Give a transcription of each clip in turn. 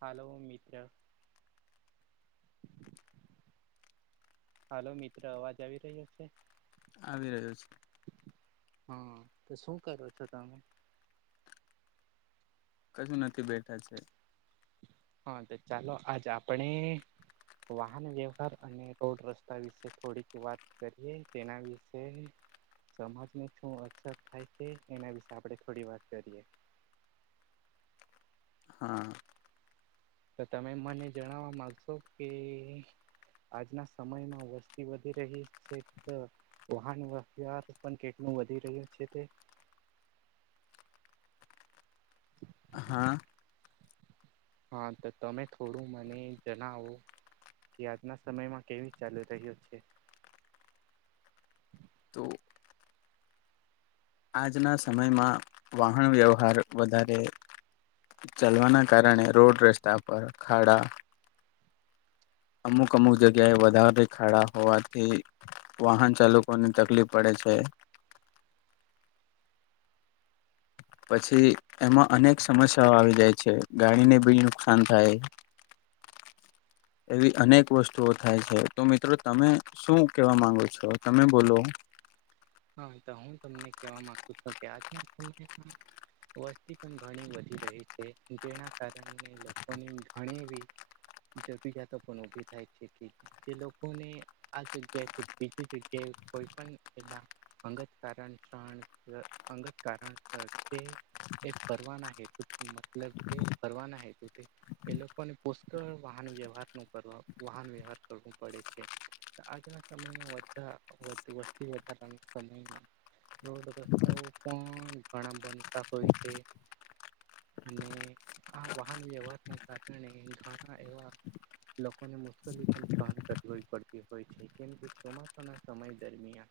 હાલો મિત્ર. હાલો મિત્ર અવાજ આવી રહ્યો છે. આવી રહ્યો છે. હા તો શું કરો છો તમે? કશું નથી બેઠા છે. હા તો ચાલો આજ આપણે વાહન વ્યવહાર અને રોડ રસ્તા વિશે થોડીક વાત કરીએ તેના વિશે સમાજને શું અસર થાય છે એના વિશે આપડે થોડી વાત કરીએ. હા. તો તમે મને જણાવવા માંગશો કે આજના સમયમાં વસ્તી વધી રહી છે તો વાહન વ્યવહાર પણ કેટલું વધી રહ્યું છે તે હા હા તો તમે થોડું મને જનાવો. કે આજના સમયમાં કેવી ચાલુ રહ્યું છે. તો આજના સમયમાં વાહન વ્યવહાર વધારે ચાલવાના કારણે રોડ રસ્તા પર ખાડા અમુક અમુક જગ્યાએ વધારે ખાડા હોવાથી વાહન ચાલકો ને તકલીફ પડે છે. પછી એમાં અનેક સમસ્યાઓ આવી જાય છે ગાડીને બી નુકસાન થાય. એવી અનેક વસ્તુઓ થાય છે તો મિત્રો તમે શું કેવા માંગો છો? તમે બોલો. હા તો હું તમને કહેવા માગું છું કે આજના સમય પણ વસ્તી પણ ઘણી વધી રહી છે જેના કારણે લોકોની ઘણીવી જો તી જાતો બી ઉભી થાય છે કે જે લોકોને આ જગ્યાથી બીજી જગ્યાએ કોઈ પણ એલા અંગત કારણસણ ર અંગત કારણસર તે એ ફરવાના હેતુથી મતલબ કે ફરવાના હેતુથી એ લોકોને પુષ્કળ વાહન વ્યવહાર ન કરવા વાહન વ્યવહાર કરવું પડે છે. આજના સમયમાં વધ વધું વસ્તી વધારાનું સમયના રોડ રસ્તાઓ પણ ઘણા બનતા હોય છે. અને આ વાહન વ્યવહાર ના કારણે ઘણા એવા લોકોને મુશ્કેલી પણ સહન કરવી પડતી હોય છે કેમકે ચોમાસાના સમય દરમિયાન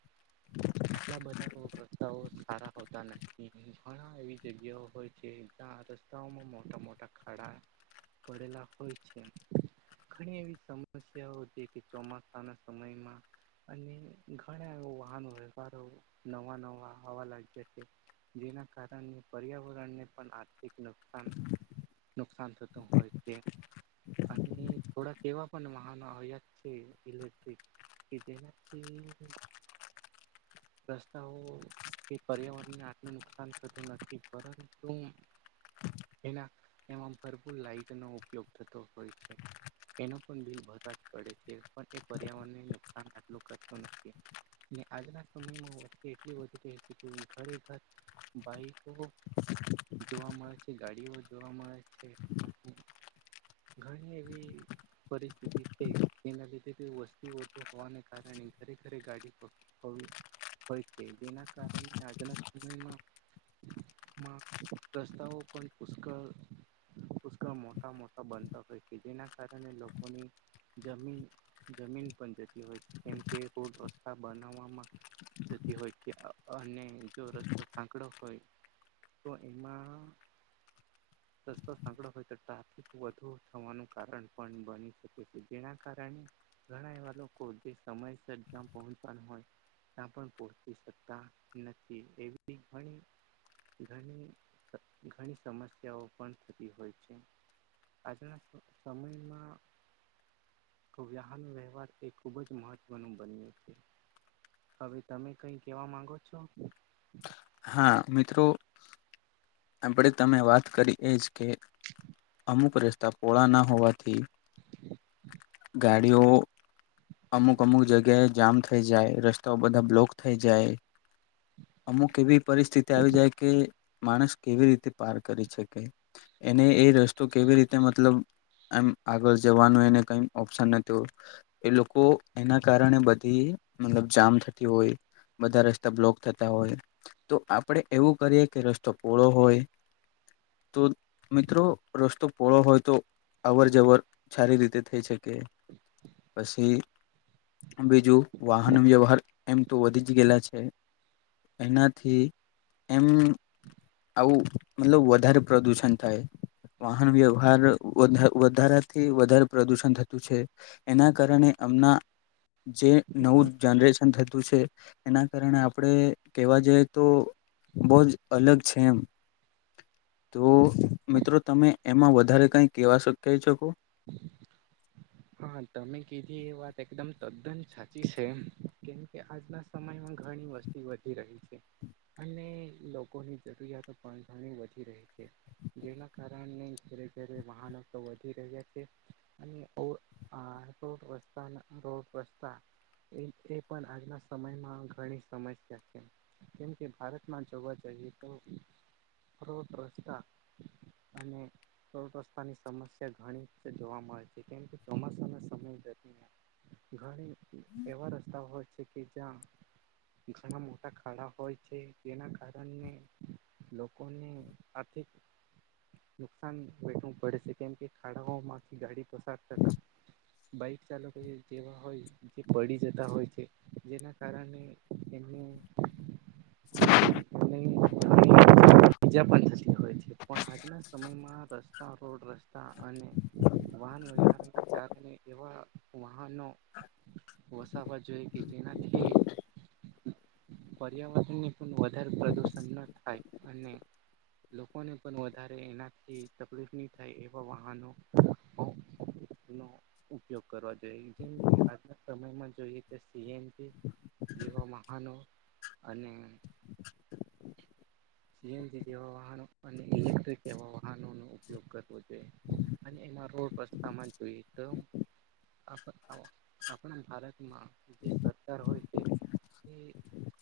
આટલા બધા રોડ રસ્તાઓ સારા હોતા નથી ઘણા એવી જગ્યાઓ હોય છે જ્યાં રસ તાઓમાં મોટા મોટા ખાડા પડેલા હોય છે. ઘણી એવી સમસ્યાઓ છે કે ચોમાસાના સમયમાં અને ઘણા એ વાહનો વ્યવહારો નવા નવા હવા લાગ્યા છે. જેના કારણે પર્યાવરણને પણ આર્થિક નુકસાન નુકસાન છધું હોય છે. અને થોડા કેવા પણ મહહના આવ્યા છે ઇલેક્ટિક કીધેલા નાથી. રસ્તાઓ કે પર્યાવરણને આટલું નુકસાન થતું નથી પરંતુ જેના એમાં ભરપૂર લાાઈટનો ઉપયોગ થતો હોય છે. એનો પણ બિલ ભરવા જ પડે છે પણ એ પર્યાવરણને નુકસાન આટલું કરતું નથી. હી આજના સમયમાં વતી એટલી બી ઘરે ઘર બાઈકો. જોવા મળે છે ગાડીઓ જોવા મળે છે. ઘણી એવી. પરિસ્થિતિ થઈ તેના લીધે કો વસ્તી વધુ હોવાને કારણે ઘરે ઘરે ગાડી હવે. હોય છે જેના કારણે આજના સમયમાં દસ્તાઓ પણ પુષ્કળ પુષ્કળ મોટા મોટા બનતા હોય છે જેના કારણે લોકોની જમીન જમીન પણ જતી હોય છે કેમ કે રોડ રસ્તા બનાવવામાં. જ હોય કે અને જો રસ્તો સાંકડો હોય. તો એમાં રસ્તો સાકળો હોય તો ટ્રાફિક વધુ થવાનું કારણ પણ બની શકે છે જેના કારણે ઘણા એવા લોકો જે સમયસર જ્યાં પહોંચવાનું હોય. પણ પરતી સતા નથી એવી ઘણી ઘણી ઘણી સમસ્યાઓ પણ થતી હોય છે. આજના સમયમાં તો વ્યાહનો વ્યવહાર તે ખૂબ જ મહત્વનો બન્યો છે. હવે તમે કઈ કેવા માંગો છો. હા મિત્રો આપડે તમે વાત કરી એજ કે [unintelligible] અમુક રસ્તા પોહળા ના હોવાથી ગાડીઓ અમુક અમુક જગ્યાએ જામ થઈ જાય રસ્તાઓ બધા બ્લોક થઈ જાય. અમુક એવી પરિસ્થિતિ આવી જાય કે માણસ કેવી રીતે પાર કરી શકે. એને એ રસ્તો કેવી રીતે મતલબ એમ આગળ જવાનું એને કઈ ઓપ્શન નતુ. એ લોકો એના કારણે બધી મતલબ જામ થતી હોય. બધા રસ્તા બ્લોક થતા હોય. તો આપડે એવું કરીએ કે રસ્તો પોળો હોય. તો મિત્રો રસ્તો પોળો હોય તો. અવર જવર સારી રીતે થઈ શકે પછી બીજું વાહન વ્યવહાર એમ તો વધી જ ગયેલા છે એના થી એમ [inaudible] આવું મતલબ વધારે પ્રદુષણ થાય. વાહન વ્યવહાર વધારાથી વધારે પ્રદુષણ થતું છે. એના કારણે એમના જે નવું જનરેશન થતું છે એના કારણે આપણે કહેવા જે તો બહ જ અલગ છે એમ. તો મિત્રો તમે એમાં વધારે કાંઈ કહેવા કહી શકો. હમ. હા તમે કીધી એ વાત એકદમ તદ્દન સાચી છે કેમ કે આજના સમયમાં ઘણી વસ્તુ વધી રહી છે અને લોકોની જરૂરિયાતો પણ ઘણી વધી રહી છે. જેના કારણે ઘરે ઘરે વાહનો તો વધી રહ્યા. રોડતા રોડ વતા એ [inaudible] એ પણ આજના સમયમાં ઘણી સમસ્યા છે. કેમ કે ભારતમાં જોવા જઈએ તો. રોડ રસ્તા અને રોડ રસ્તાની સમસ્યા ઘણી જોવાવામાં મળતી રહે છે ચોમાસાના સમય ધને ઘડ એવા રસ્તા હોય છે કે જ્યાં. ઘણા મોટા ખાડા હોય છે તેના કારણે લોકોને આથિક નુકસાન વેઠું પડશે કેમ કે ખાડાઓમાં ગાડી પસાર થતા. બાઈક ચાલકો જેવા હોય જે પડી જતા હોય છે જેના કારણે એમને. બજા પણતી [inaudible] હોય છે પણ આજના સમયમાં આ રસ્તા રોડ રસ્તા અને વાહન વ્યહારના કારણે એવા વાહનોનો વસાવા જોઈ કે જેનાથી પર્યાવરણને પણ વધારે પ્રદુષણ ન થાય અને લોકોને પણ વધારે એનાથી તકલીફ નહી થાય એવા વાહનો નો ઉપયોગ કરવા જોઈએ જેમ કે આજના સમયમાં જોઈએ તો સીએનજી. જેવા મહાનો અને જીએનજી જેવા વાહનો અને ઇલેક્ટ્રિક એવા વાહનોનો ઉપયોગ કરવો જોઈએ અને એમાં રોડ પર સનંત ત [inaudible] આ આપણા ભારતમાં જે સરકાર હોય તે એ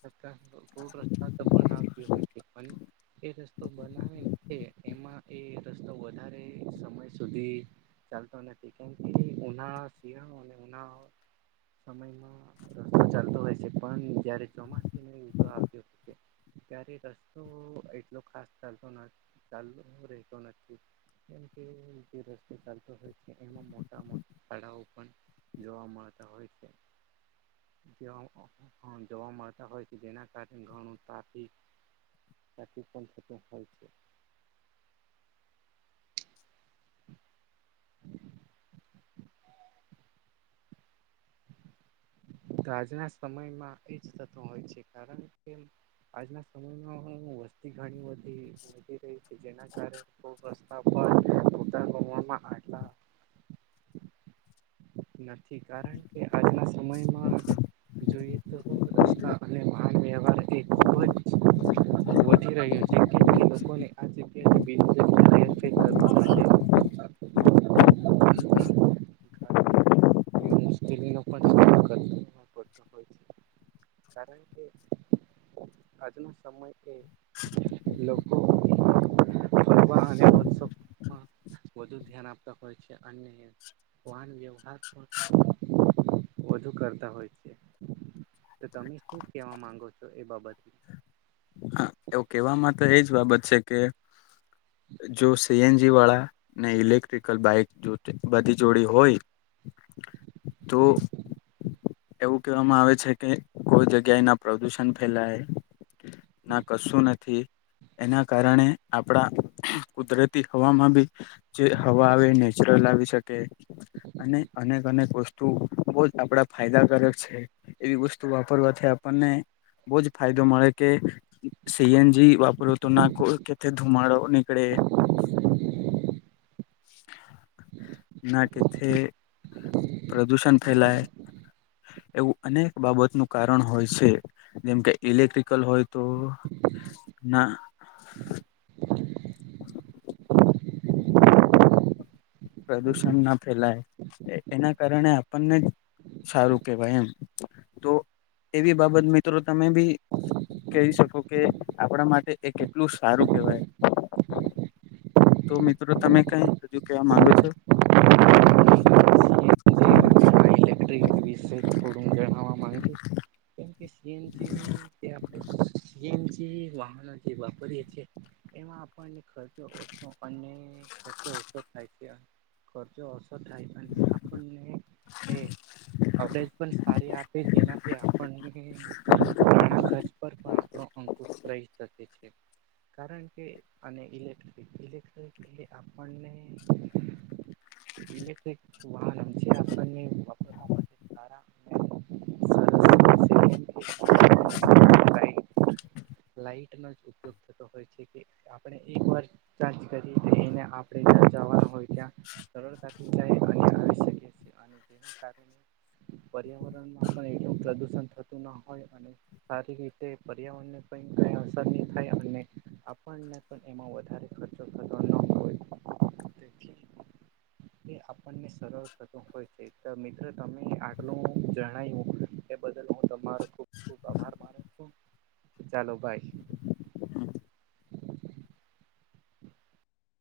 રસ્તા રોડ રસ્તા તો બનાવતી હોય છે પણ એ રસ્તો બનાવે છે એમાં એ રસ્તો વધારે સમય સુધી ચાલતો નથી કેમકિ ઉનાળા શિયાળો અને ઉનાળો સમયમાં રસ્તો ચાલતો હોય છે પણ જયારે ચોમાસા ની શ્રૃતિ આવતી ત્યારે તો એટલો ખાસ ચાલતો ના ચાલતો રહેતો નથી. કેમ કે જે રસ્તે ચાલતો હોય છે એમાં મોટા મોટા તાળાઓ પણ જોવા મળતા હોય છે. જોવા જોવા મળતા હોય છે જેના કારણે ઘણું ટ્રાફિક ટાફિક પણ થતુ હોય છે. તો આજના સમયમાં એજ થતુ હોય છે કારણ કે આજના સમયમાં હું વસ્તી ઘણી થી વધી રહી છે, જેના કારણે ખૂબ રસ્તા પર ાર મરમાં [unintelligible] આટલા નથી કારણ કે આજના સમયમાં જોઈએ તો રસ્તા અને વાહન વ્યવહાર એ ખૂબ જ વધી રહ્યો જે ખલોક બ [unintelligible] [inaudible] હ [unintelligible] મુશ્કેલી નો સામનો [inaudible] પણ પડતો હોય છે કારણ કે આજનુ સમય એ લોકો ફરવા અને ઉત્સવમાં [inaudible] વધુ ધ્યાન આપતા હોય છે અને વાહન વ્યવહાર વધુ કરતા હોય. છે તો તમે શું કેવા માંગો છો એ બાબત? હા એવું કેવામાં તો એજ બાબત છે કે જો સીએનજી વાળા ને ઇલેક્ટ્રિકલ બાઈક જો જો બધી જોડી હોય તો એવું કહેવામાં આવે છે કે કોઈ જગ્યાએ ના પ્રદુષણ ફેલાય. ના કશું નથી એના કારણે આપણાં કુદરતી હવામાં બી જે હવા આવે એ નેચરલ આવી શકે. અને અનેક અનેક વસ્તુ બો જ આપડા ફાયદાકારક છે. એવી વસ્તુ વાપરવાથી આપણને બો જ ફાયદો મળે કે સી એન જી વાપરો તો ના કો કેથે ધુમાડો નીકળે. [inaudible] ના કેથે પ્રદૂષણ ફેલાય એવું અનેક બાબતનું કારણ હોય છે. જેમ કે ઈલેક્ટ્રિકલ હોય તો ના પ્રદુષણ ના ફેલાય એના કારણે આપણને સારું કેવાય એમ તો એવી બાબત મિત્રો તમે બી કેય શકો કે આપણાં માટે એ કેટલું સારું કેવાય. તો મિત્રો તમે કંઈ હજુ કેવા માંગો છો? ટેકટ્રી વિષે થોડું જણા ‌વા માગો કેમ કે સી એન જી વાહન જે વાપરીએ છે. એમાં આપણને ખર્ચો ઓછો અને ખર્ચો ઓછો થાય છે. ખર્ચો ઓછો થાય અને આપણને એ કવરેજ પણ સારી આપે જેનાથી આપણને ઘણાં ખર્ચ પર પણ આપણો અંકુશ રઈ શકે છે કારણ કે અને ઈલેક્ટ્રિક ઈલેક્ટ્રિક એ આપણને ઈલેક્ટ્રિક વાહન જે આપણને વાપરવા માટે સારા સરસ કેમ કે લાઈટનો જ ઉપયોગ થતો હોય. આપણે એકવાર ચાર્જ કરી એને આપણે જ્યાં જવાનું હોય ત્યાં સરળતા થઈ જાય અને આવશ્યકે છે ના કારણે પર્યાવરણમાં પણ એટલું પ્રદૂષણ થતું ન હોય અને સારી રીતે પર્યાવરણને પણ કંઈ અસર ની થાય અને આપણને પણ એમાં વધારે ખર્ચો કરવાનો હોય તેથી તે આપણને સરળ થતો હોય છે. તો મિત્ર તમે આટલું જણાવ્યું એ બદલ હું તમારો ખૂબ ખૂબ આભાર માનું. ચાલો, બાય. ?